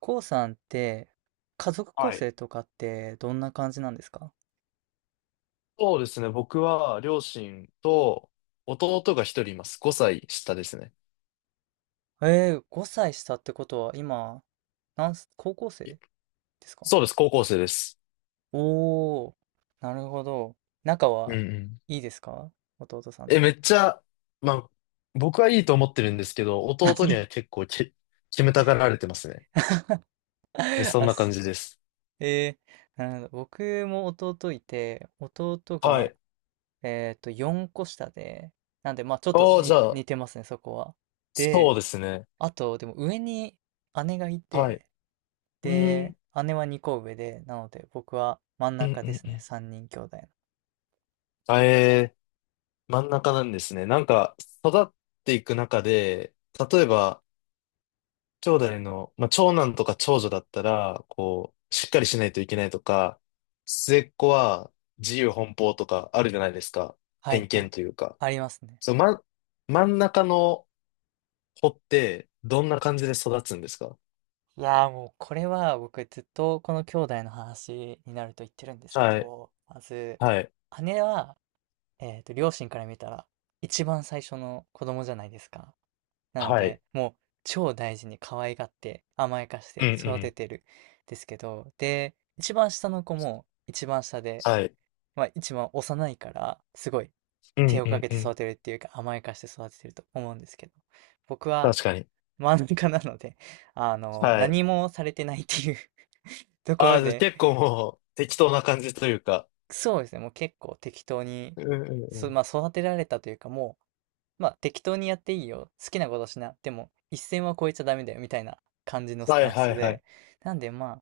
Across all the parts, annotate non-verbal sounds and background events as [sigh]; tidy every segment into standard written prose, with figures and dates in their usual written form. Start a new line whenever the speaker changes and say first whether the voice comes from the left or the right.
right: こうさんって、家族構
left: はい。
right: 成とかってどんな感じなんですか？
left: そうですね。僕は両親と弟が一人います。5歳下ですね。
right: 5歳下ってことは今、なんす、高校生
left: え
right: ですか？
left: そうです。高校生です。
right: おー、なるほど。仲
left: うん
right: は
left: うん。
right: いいですか、弟さんと？
left: めっちゃ、まあ、僕はいいと思ってるんですけど、弟には結構決めたがられてますね。
right: [laughs]
left: そん
right: あ
left: な感
right: す、
left: じです。
right: えー、なるほど。僕も弟いて、弟
left: は
right: が、
left: い。
right: 4個下で、なんで、まあちょっと
left: ああ、じ
right: に
left: ゃあ、
right: 似てますね、そこは。
left: そう
right: で、
left: ですね。
right: あと、でも上に姉がい
left: はい。
right: て、
left: うー
right: で、
left: ん。
right: 姉は2個上で、なので僕は真ん
left: うん
right: 中
left: う
right: で
left: ん
right: す
left: う
right: ね。
left: ん。
right: 3人兄弟の。
left: あ、真ん中なんですね。なんか、育っていく中で、例えば、兄弟の、まあ、長男とか長女だったら、こう、しっかりしないといけないとか、末っ子は自由奔放とかあるじゃないですか。
right: は
left: 偏
right: いは
left: 見
right: い。
left: というか。
right: ありますね。
left: そう、ま、真ん中の子ってどんな感じで育つんですか？
right: いやー、もうこれは僕ずっとこの兄弟の話になると言ってるんですけ
left: はい、
right: ど、まず、
left: はい、
right: 姉は、両親から見たら一番最初の子供じゃないですか。なの
left: はい。
right: で、もう超大事に可愛がって甘やかし
left: うん
right: て
left: う
right: 育て
left: ん。
right: てるんですけど、で、一番下の子も一番下で、
left: はい。
right: まあ一番幼いからすごい
left: う
right: 手
left: ん
right: を
left: う
right: か
left: ん
right: け
left: う
right: て育
left: ん。
right: てるっていうか甘やかして育ててると思うんですけど、僕は
left: 確かに。
right: 真ん中なので、 [laughs]
left: はい。
right: 何もされてないっていう [laughs] とこ
left: あ
right: ろ
left: あ、じゃあ
right: で。
left: 結構もう適当な感じというか。
right: そうですね、もう結構適当に、
left: うんうんうん。
right: まあ、育てられたというか、もう、まあ、適当にやっていいよ、好きなことしな、でも一線は越えちゃダメだよみたいな感じのス
left: は
right: タ
left: い
right: ン
left: は
right: ス
left: いはい。
right: で、なんでまあ、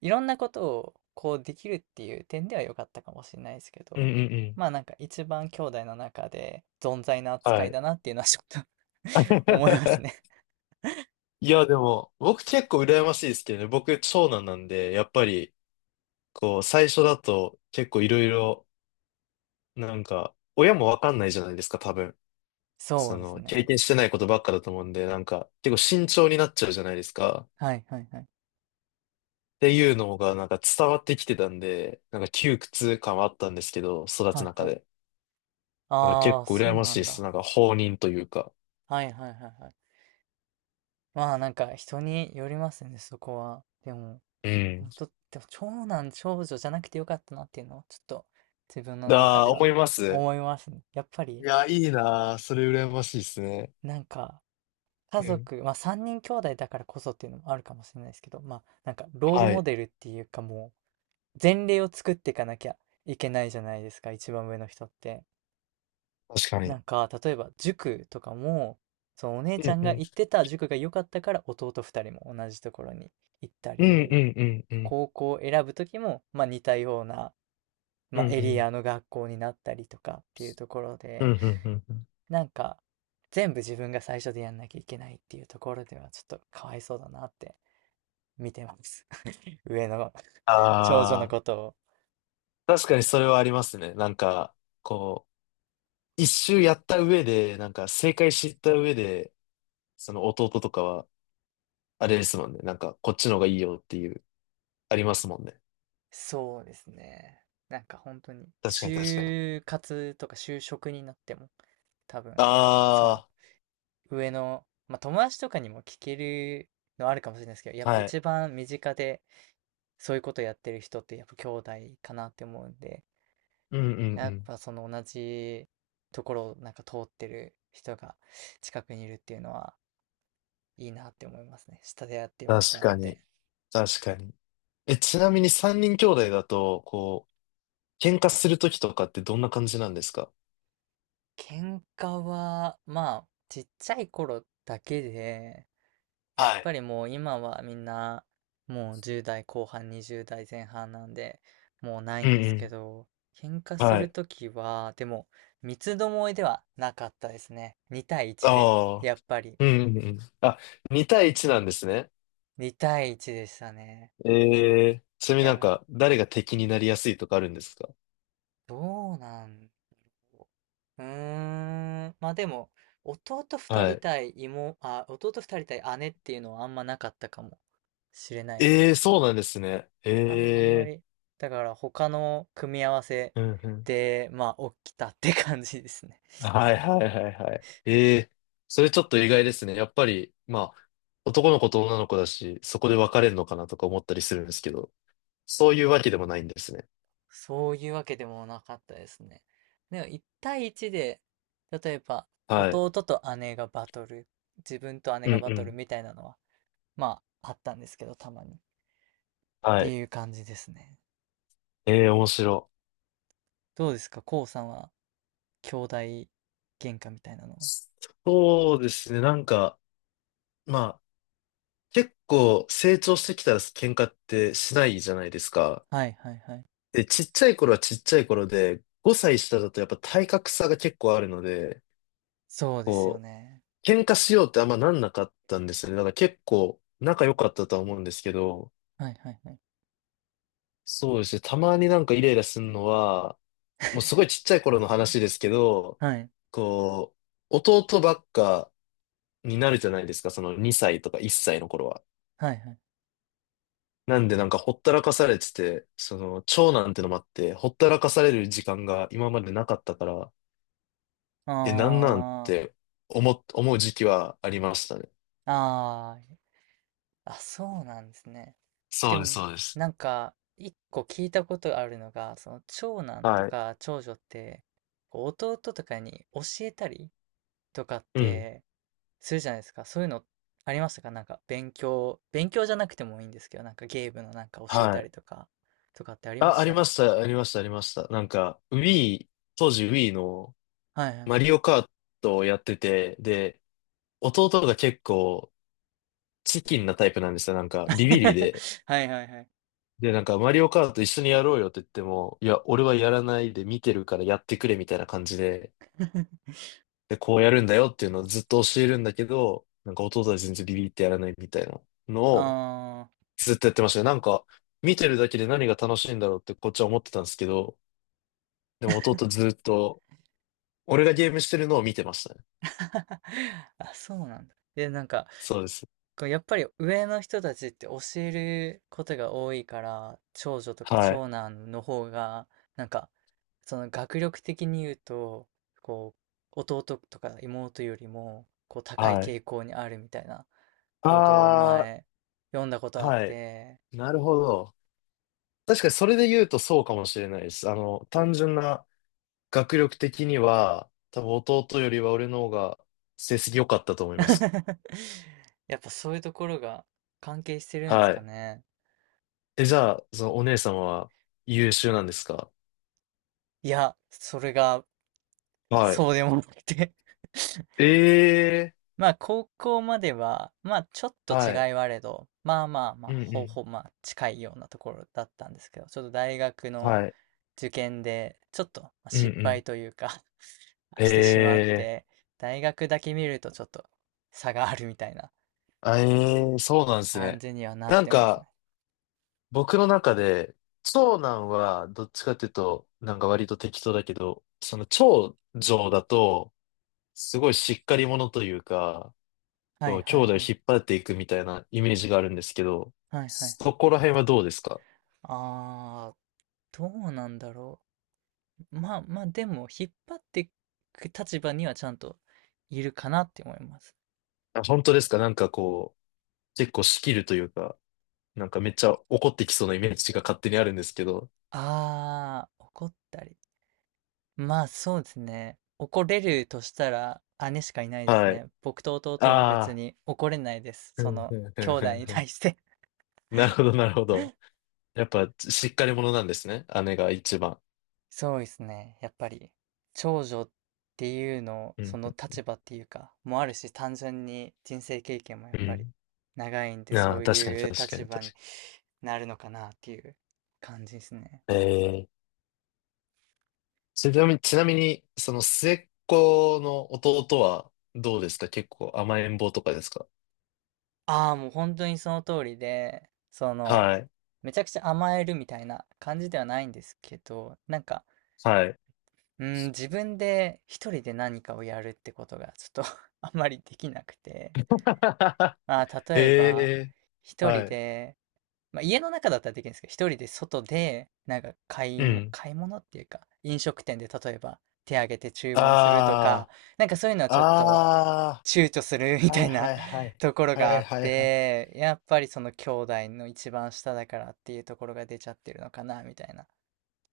right: いろんなことをこうできるっていう点では良かったかもしれないですけ
left: うん
right: ど、
left: うんうん。
right: まあなんか一番兄弟の中で存在な
left: は
right: 扱い
left: い。
right: だなっていうのはちょっと、 [laughs] 思いますね。
left: [laughs] いや、でも、僕結構羨ましいですけどね。僕、長男なんで、やっぱり、こう、最初だと結構いろいろ、なんか、親もわかんないじゃないですか、多分。
right: そ
left: そ
right: うです
left: の、経
right: ね。
left: 験してないことばっかだと思うんで、なんか、結構慎重になっちゃうじゃないですか。っ
right: はいはいはい。
left: ていうのが、なんか伝わってきてたんで、なんか窮屈感はあったんですけど、育
right: は
left: つ
right: い
left: 中
right: はい。
left: で。なんか
right: あ
left: 結
right: あ、
left: 構羨
right: そう
left: ま
right: な
left: しい
right: ん
left: です。
right: だ。
left: なんか、放任というか。
right: はいはいはいはい。まあなんか人によりますね、そこは。でも、
left: うん。
right: 本当、でも長男長女じゃなくてよかったなっていうのをちょっと自分の中
left: あ
right: で
left: あ、思
right: は
left: います。
right: 思いますね。やっぱ
left: い
right: り、
left: や、いいなー。それ羨ましいですね。
right: なんか家
left: うん。
right: 族、まあ3人兄弟だからこそっていうのもあるかもしれないですけど、まあなんかロール
left: は
right: モ
left: い。
right: デルっていうか、もう前例を作っていかなきゃいけないじゃないですか、一番上の人って。
left: 確か
right: な
left: に。
right: んか例えば塾とかも、そのお姉
left: う
right: ちゃ
left: ん
right: ん
left: う
right: が
left: ん
right: 行ってた塾が良かったから弟2人も同じところに行った
left: うん
right: り、
left: うんうんうん。
right: 高校を選ぶ時も、まあ似たような、
left: うん
right: まあ
left: う
right: エリ
left: ん。
right: アの学校になったりとかっていうところ
left: うん
right: で、
left: うんうんうん。
right: なんか全部自分が最初でやんなきゃいけないっていうところではちょっとかわいそうだなって見てます。[laughs] 上の [laughs] 長女の
left: あ
right: ことを。
left: あ、確かにそれはありますね。なんか、こう、一周やった上で、なんか正解知った上で、その弟とかは、あれですもんね。なんか、こっちの方がいいよっていう、ありますもんね。
right: そうですね。なんか本当に、
left: 確かに確かに。
right: 就活とか就職になっても、多分、その、
left: あ
right: 上の、まあ友達とかにも聞けるのあるかもしれないですけど、やっ
left: あ、
right: ぱ
left: はい。
right: 一番身近でそういうことやってる人ってやっぱ兄弟かなって思うんで、
left: うんうんう
right: やっ
left: ん。
right: ぱその同じところをなんか通ってる人が近くにいるっていうのはいいなって思いますね。下でやってよかっ
left: 確
right: たなっ
left: か
right: て。
left: に、確かに。ちなみに三人兄弟だと、こう、喧嘩するときとかってどんな感じなんですか？
right: 喧嘩は、まあ、ちっちゃい頃だけで、やっ
left: は
right: ぱ
left: い。
right: りもう今はみんな、もう10代後半、20代前半なんで、もうない
left: うん
right: んで
left: う
right: すけ
left: ん。
right: ど、喧嘩す
left: は
right: る
left: い。
right: ときは、でも、三つどもえではなかったですね。2対1で、
left: ああ。
right: やっぱり、
left: うんうんうん。あ、2対1なんですね。
right: 2対1でしたね。
left: ええ。ちなみ
right: い
left: になん
right: や、
left: か、誰が敵になりやすいとかあるんですか？
right: どうなんうーん、まあでも、弟2
left: は
right: 人
left: い。
right: 対妹、あ、弟2人対姉っていうのはあんまなかったかもしれないです
left: ええ。
right: ね。
left: そうなんですね。
right: あ、あんま
left: え
right: り。
left: え。
right: だから他の組み合わせ
left: うんうん。
right: で、まあ、起きたって感じですね。
left: はいはいはいはい。ええ。それちょっと意外ですね。やっぱり、まあ、男の子と女の子だし、そこで別れるのかなとか思ったりするんですけど、そういうわけでもないんですね。
right: [laughs] そういうわけでもなかったですね。でも1対1で、例えば
left: はい。
right: 弟と姉がバトル、自分と姉
left: う
right: が
left: ん
right: バ
left: う
right: トル
left: ん。
right: みたいなのは、まあ、あったんですけど、たまに。っ
left: は
right: て
left: い。
right: いう感じですね。
left: ええ、面白
right: どうですか、こうさんは兄弟喧嘩みたいなの？
left: い。そうですね。なんか、まあ結構成長してきたら喧嘩ってしないじゃないですか。
right: はいはいはい。
left: で、ちっちゃい頃はちっちゃい頃で、5歳下だとやっぱ体格差が結構あるので、
right: そうですよ
left: こ
right: ね。
left: う、喧嘩しようってあんまなんなかったんですよね。だから結構仲良かったとは思うんですけど、
right: はいはいはい。
left: そうですね。たまになんかイライラするのは、もうすごいちっちゃい頃の話ですけど、
right: はい
left: こう、弟ばっかになるじゃないですか。その2歳とか1歳の頃は。
right: はいはい。
left: なんでなんかほったらかされてて、その長男ってのもあって、ほったらかされる時間が今までなかったから、なんなんっ
right: あー。
left: て思う時期はありましたね。
right: ああ、あ、そうなんですね。
left: そ
right: で
left: うです、
right: も、
left: そうです。
right: なんか、一個聞いたことあるのが、その長男と
left: はい。
right: か長女って、こう弟とかに教えたりとかっ
left: うん。
right: てするじゃないですか。そういうのありましたか？なんか勉強じゃなくてもいいんですけど、なんかゲームのなんか教え
left: は
right: た
left: い。
right: りとか、とかってありま
left: あ、
right: し
left: ありま
right: た？
left: した、ありました、ありました。なんか、Wii、当時 Wii の
right: はいは
left: マ
right: い。
left: リオカートをやってて、で、弟が結構チキンなタイプなんですよ。なんか、ビビリ
right: [laughs]
left: で。
right: はいはいはい。
left: で、なんか、マリオカート一緒にやろうよって言っても、いや、俺はやらないで見てるからやってくれみたいな感じで、で、こうやるんだよっていうのをずっと教えるんだけど、なんか弟は全然ビビってやらないみたいなのを
right: あー
left: ずっとやってましたね。なんか、見てるだけで何が楽しいんだろうってこっちは思ってたんですけど、でも弟ずっと、俺がゲームしてるのを見てましたね。
right: [laughs] あ、そうなんだ。で、なんか、
left: そうです。
right: こうやっぱり上の人たちって教えることが多いから、長女とか
left: はい。
right: 長男の方が、なんか、その学力的に言うと、こう、弟とか妹よりも、こう、高い
left: はい。
right: 傾向にあるみたいなことを
left: あ
right: 前、読んだこ
left: ー、
right: とあっ
left: はい。
right: て、
left: なるほど。確かにそれで言うとそうかもしれないです。あの、単純な学力的には、多分弟よりは俺の方が成績良かったと思います。
right: [laughs]、やっぱそういうところが関係してるんです
left: は
right: か
left: い。
right: ね。
left: じゃあ、そのお姉さんは優秀なんですか？
right: いや、それが、
left: はい。
right: そうでもなくて、 [laughs]
left: ええ。
right: まあ、高校までは、まあ、ちょっと違い
left: はい。
right: はあれど、まあまあまあ、
left: うんう
right: ほ
left: ん。
right: ぼまあ、近いようなところだったんですけど、ちょっと大学の
left: はい。
right: 受験で、ちょっとまあ
left: うんう
right: 失
left: ん。
right: 敗というか、 [laughs] してしまっ
left: ええ。
right: て、大学だけ見るとちょっと差があるみたいな
left: あ、えー、そうなんです
right: 感
left: ね。
right: じにはなっ
left: なん
right: てます
left: か、
right: ね。
left: 僕の中で、長男はどっちかっていうと、なんか割と適当だけど、その長女だと、すごいしっかり者というか、
right: は
left: こ
right: い
left: う、兄
right: はい
left: 弟を
right: はい。
left: 引っ張っていくみたいなイメージがあるんですけど、
right: はいはいは
left: そ
right: い。
left: こら辺はどうですか？
right: あー、どうなんだろう。まあまあ、でも、引っ張っていく立場にはちゃんといるかなって思います。
left: あ、本当ですか？なんかこう、結構仕切るというか。なんかめっちゃ怒ってきそうなイメージが勝手にあるんですけど。
right: ああ、怒ったり。まあそうですね。怒れるとしたら姉しかいないです
left: はい。
right: ね。僕と弟は別
left: ああ。
right: に怒れないです。
left: ふ
right: そ
left: ん
right: の
left: ふんふ
right: 兄
left: んふ
right: 弟
left: ん
right: に
left: ふん。
right: 対して。
left: なるほど、なるほど。やっぱ、しっかり者なんですね。姉が一番。
right: [laughs] そうですね。やっぱり長女っていうの、
left: う
right: そ
left: ん。
right: の立場っていうか、もあるし、単純に人生経験もや
left: う
right: っぱり
left: ん。
right: 長いんで、
left: あ
right: そ
left: あ、
right: う
left: 確かに、
right: いう
left: 確か
right: 立
left: に、
right: 場に
left: 確
right: なるのかなっていう感じですね。
left: かに。ええ。ちなみに、ちなみに、その末っ子の弟はどうですか？結構甘えん坊とかですか？
right: ああ、もう本当にその通りで、
left: はい。
right: めちゃくちゃ甘えるみたいな感じではないんですけど、なんか、
left: はい。
right: うん、自分で一人で何かをやるってことがちょっと [laughs] あんまりできなくて、
left: [laughs]
right: まあ、
left: え
right: 例えば、
left: え。
right: 一人
left: はい。
right: で、まあ、家の中だったらできるんですけど、一人で外で、なんか
left: うん。
right: 買い物っていうか、飲食店で例えば手挙げて注文するとか、
left: あ
right: なんかそういうのは
left: あ、
right: ちょっと
left: あ
right: 躊躇する [laughs] み
left: あ、は
right: た
left: い
right: い
left: は
right: な
left: いは
right: [laughs]
left: い。
right: ところ
left: は
right: があ
left: い
right: っ
left: はいはい。
right: て、やっぱりその兄弟の一番下だからっていうところが出ちゃってるのかな、みたいな。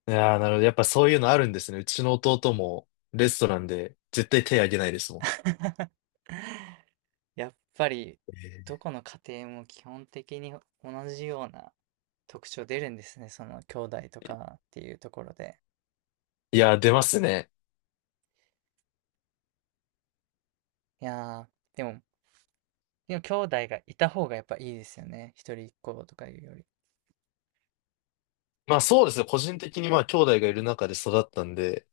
left: いやー、なるほど。やっぱそういうのあるんですね。うちの弟もレストランで絶対手あげないですも
right: やっぱり、ど
left: ん。
right: この家庭も基本的に同じような特徴出るんですね。その兄弟とかっていうところで。
left: いやー、出ますね。
right: いやー、でも兄弟がいた方がやっぱいいですよね。一人っ子とかいうより。
left: まあそうですね。個人的にまあ兄弟がいる中で育ったんで、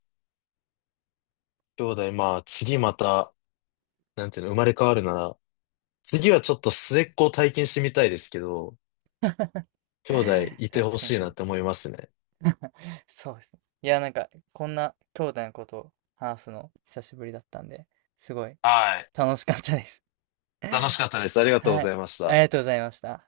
left: 兄弟まあ次また、なんていうの、生まれ変わるなら、次はちょっと末っ子を体験してみたいですけど、
right: [laughs]
left: 兄弟いて
right: 確
left: ほ
right: かに
left: し
right: 確
left: い
right: か
left: な
right: に。
left: って思いますね。
right: そうですね。いやー、なんか、こんな兄弟のことを話すの久しぶりだったんで、すごい
left: はい。
right: 楽しかったです。
left: 楽しかったです。ありがとうご
right: はい。
left: ざいまし
right: あり
left: た。
right: がとうございました。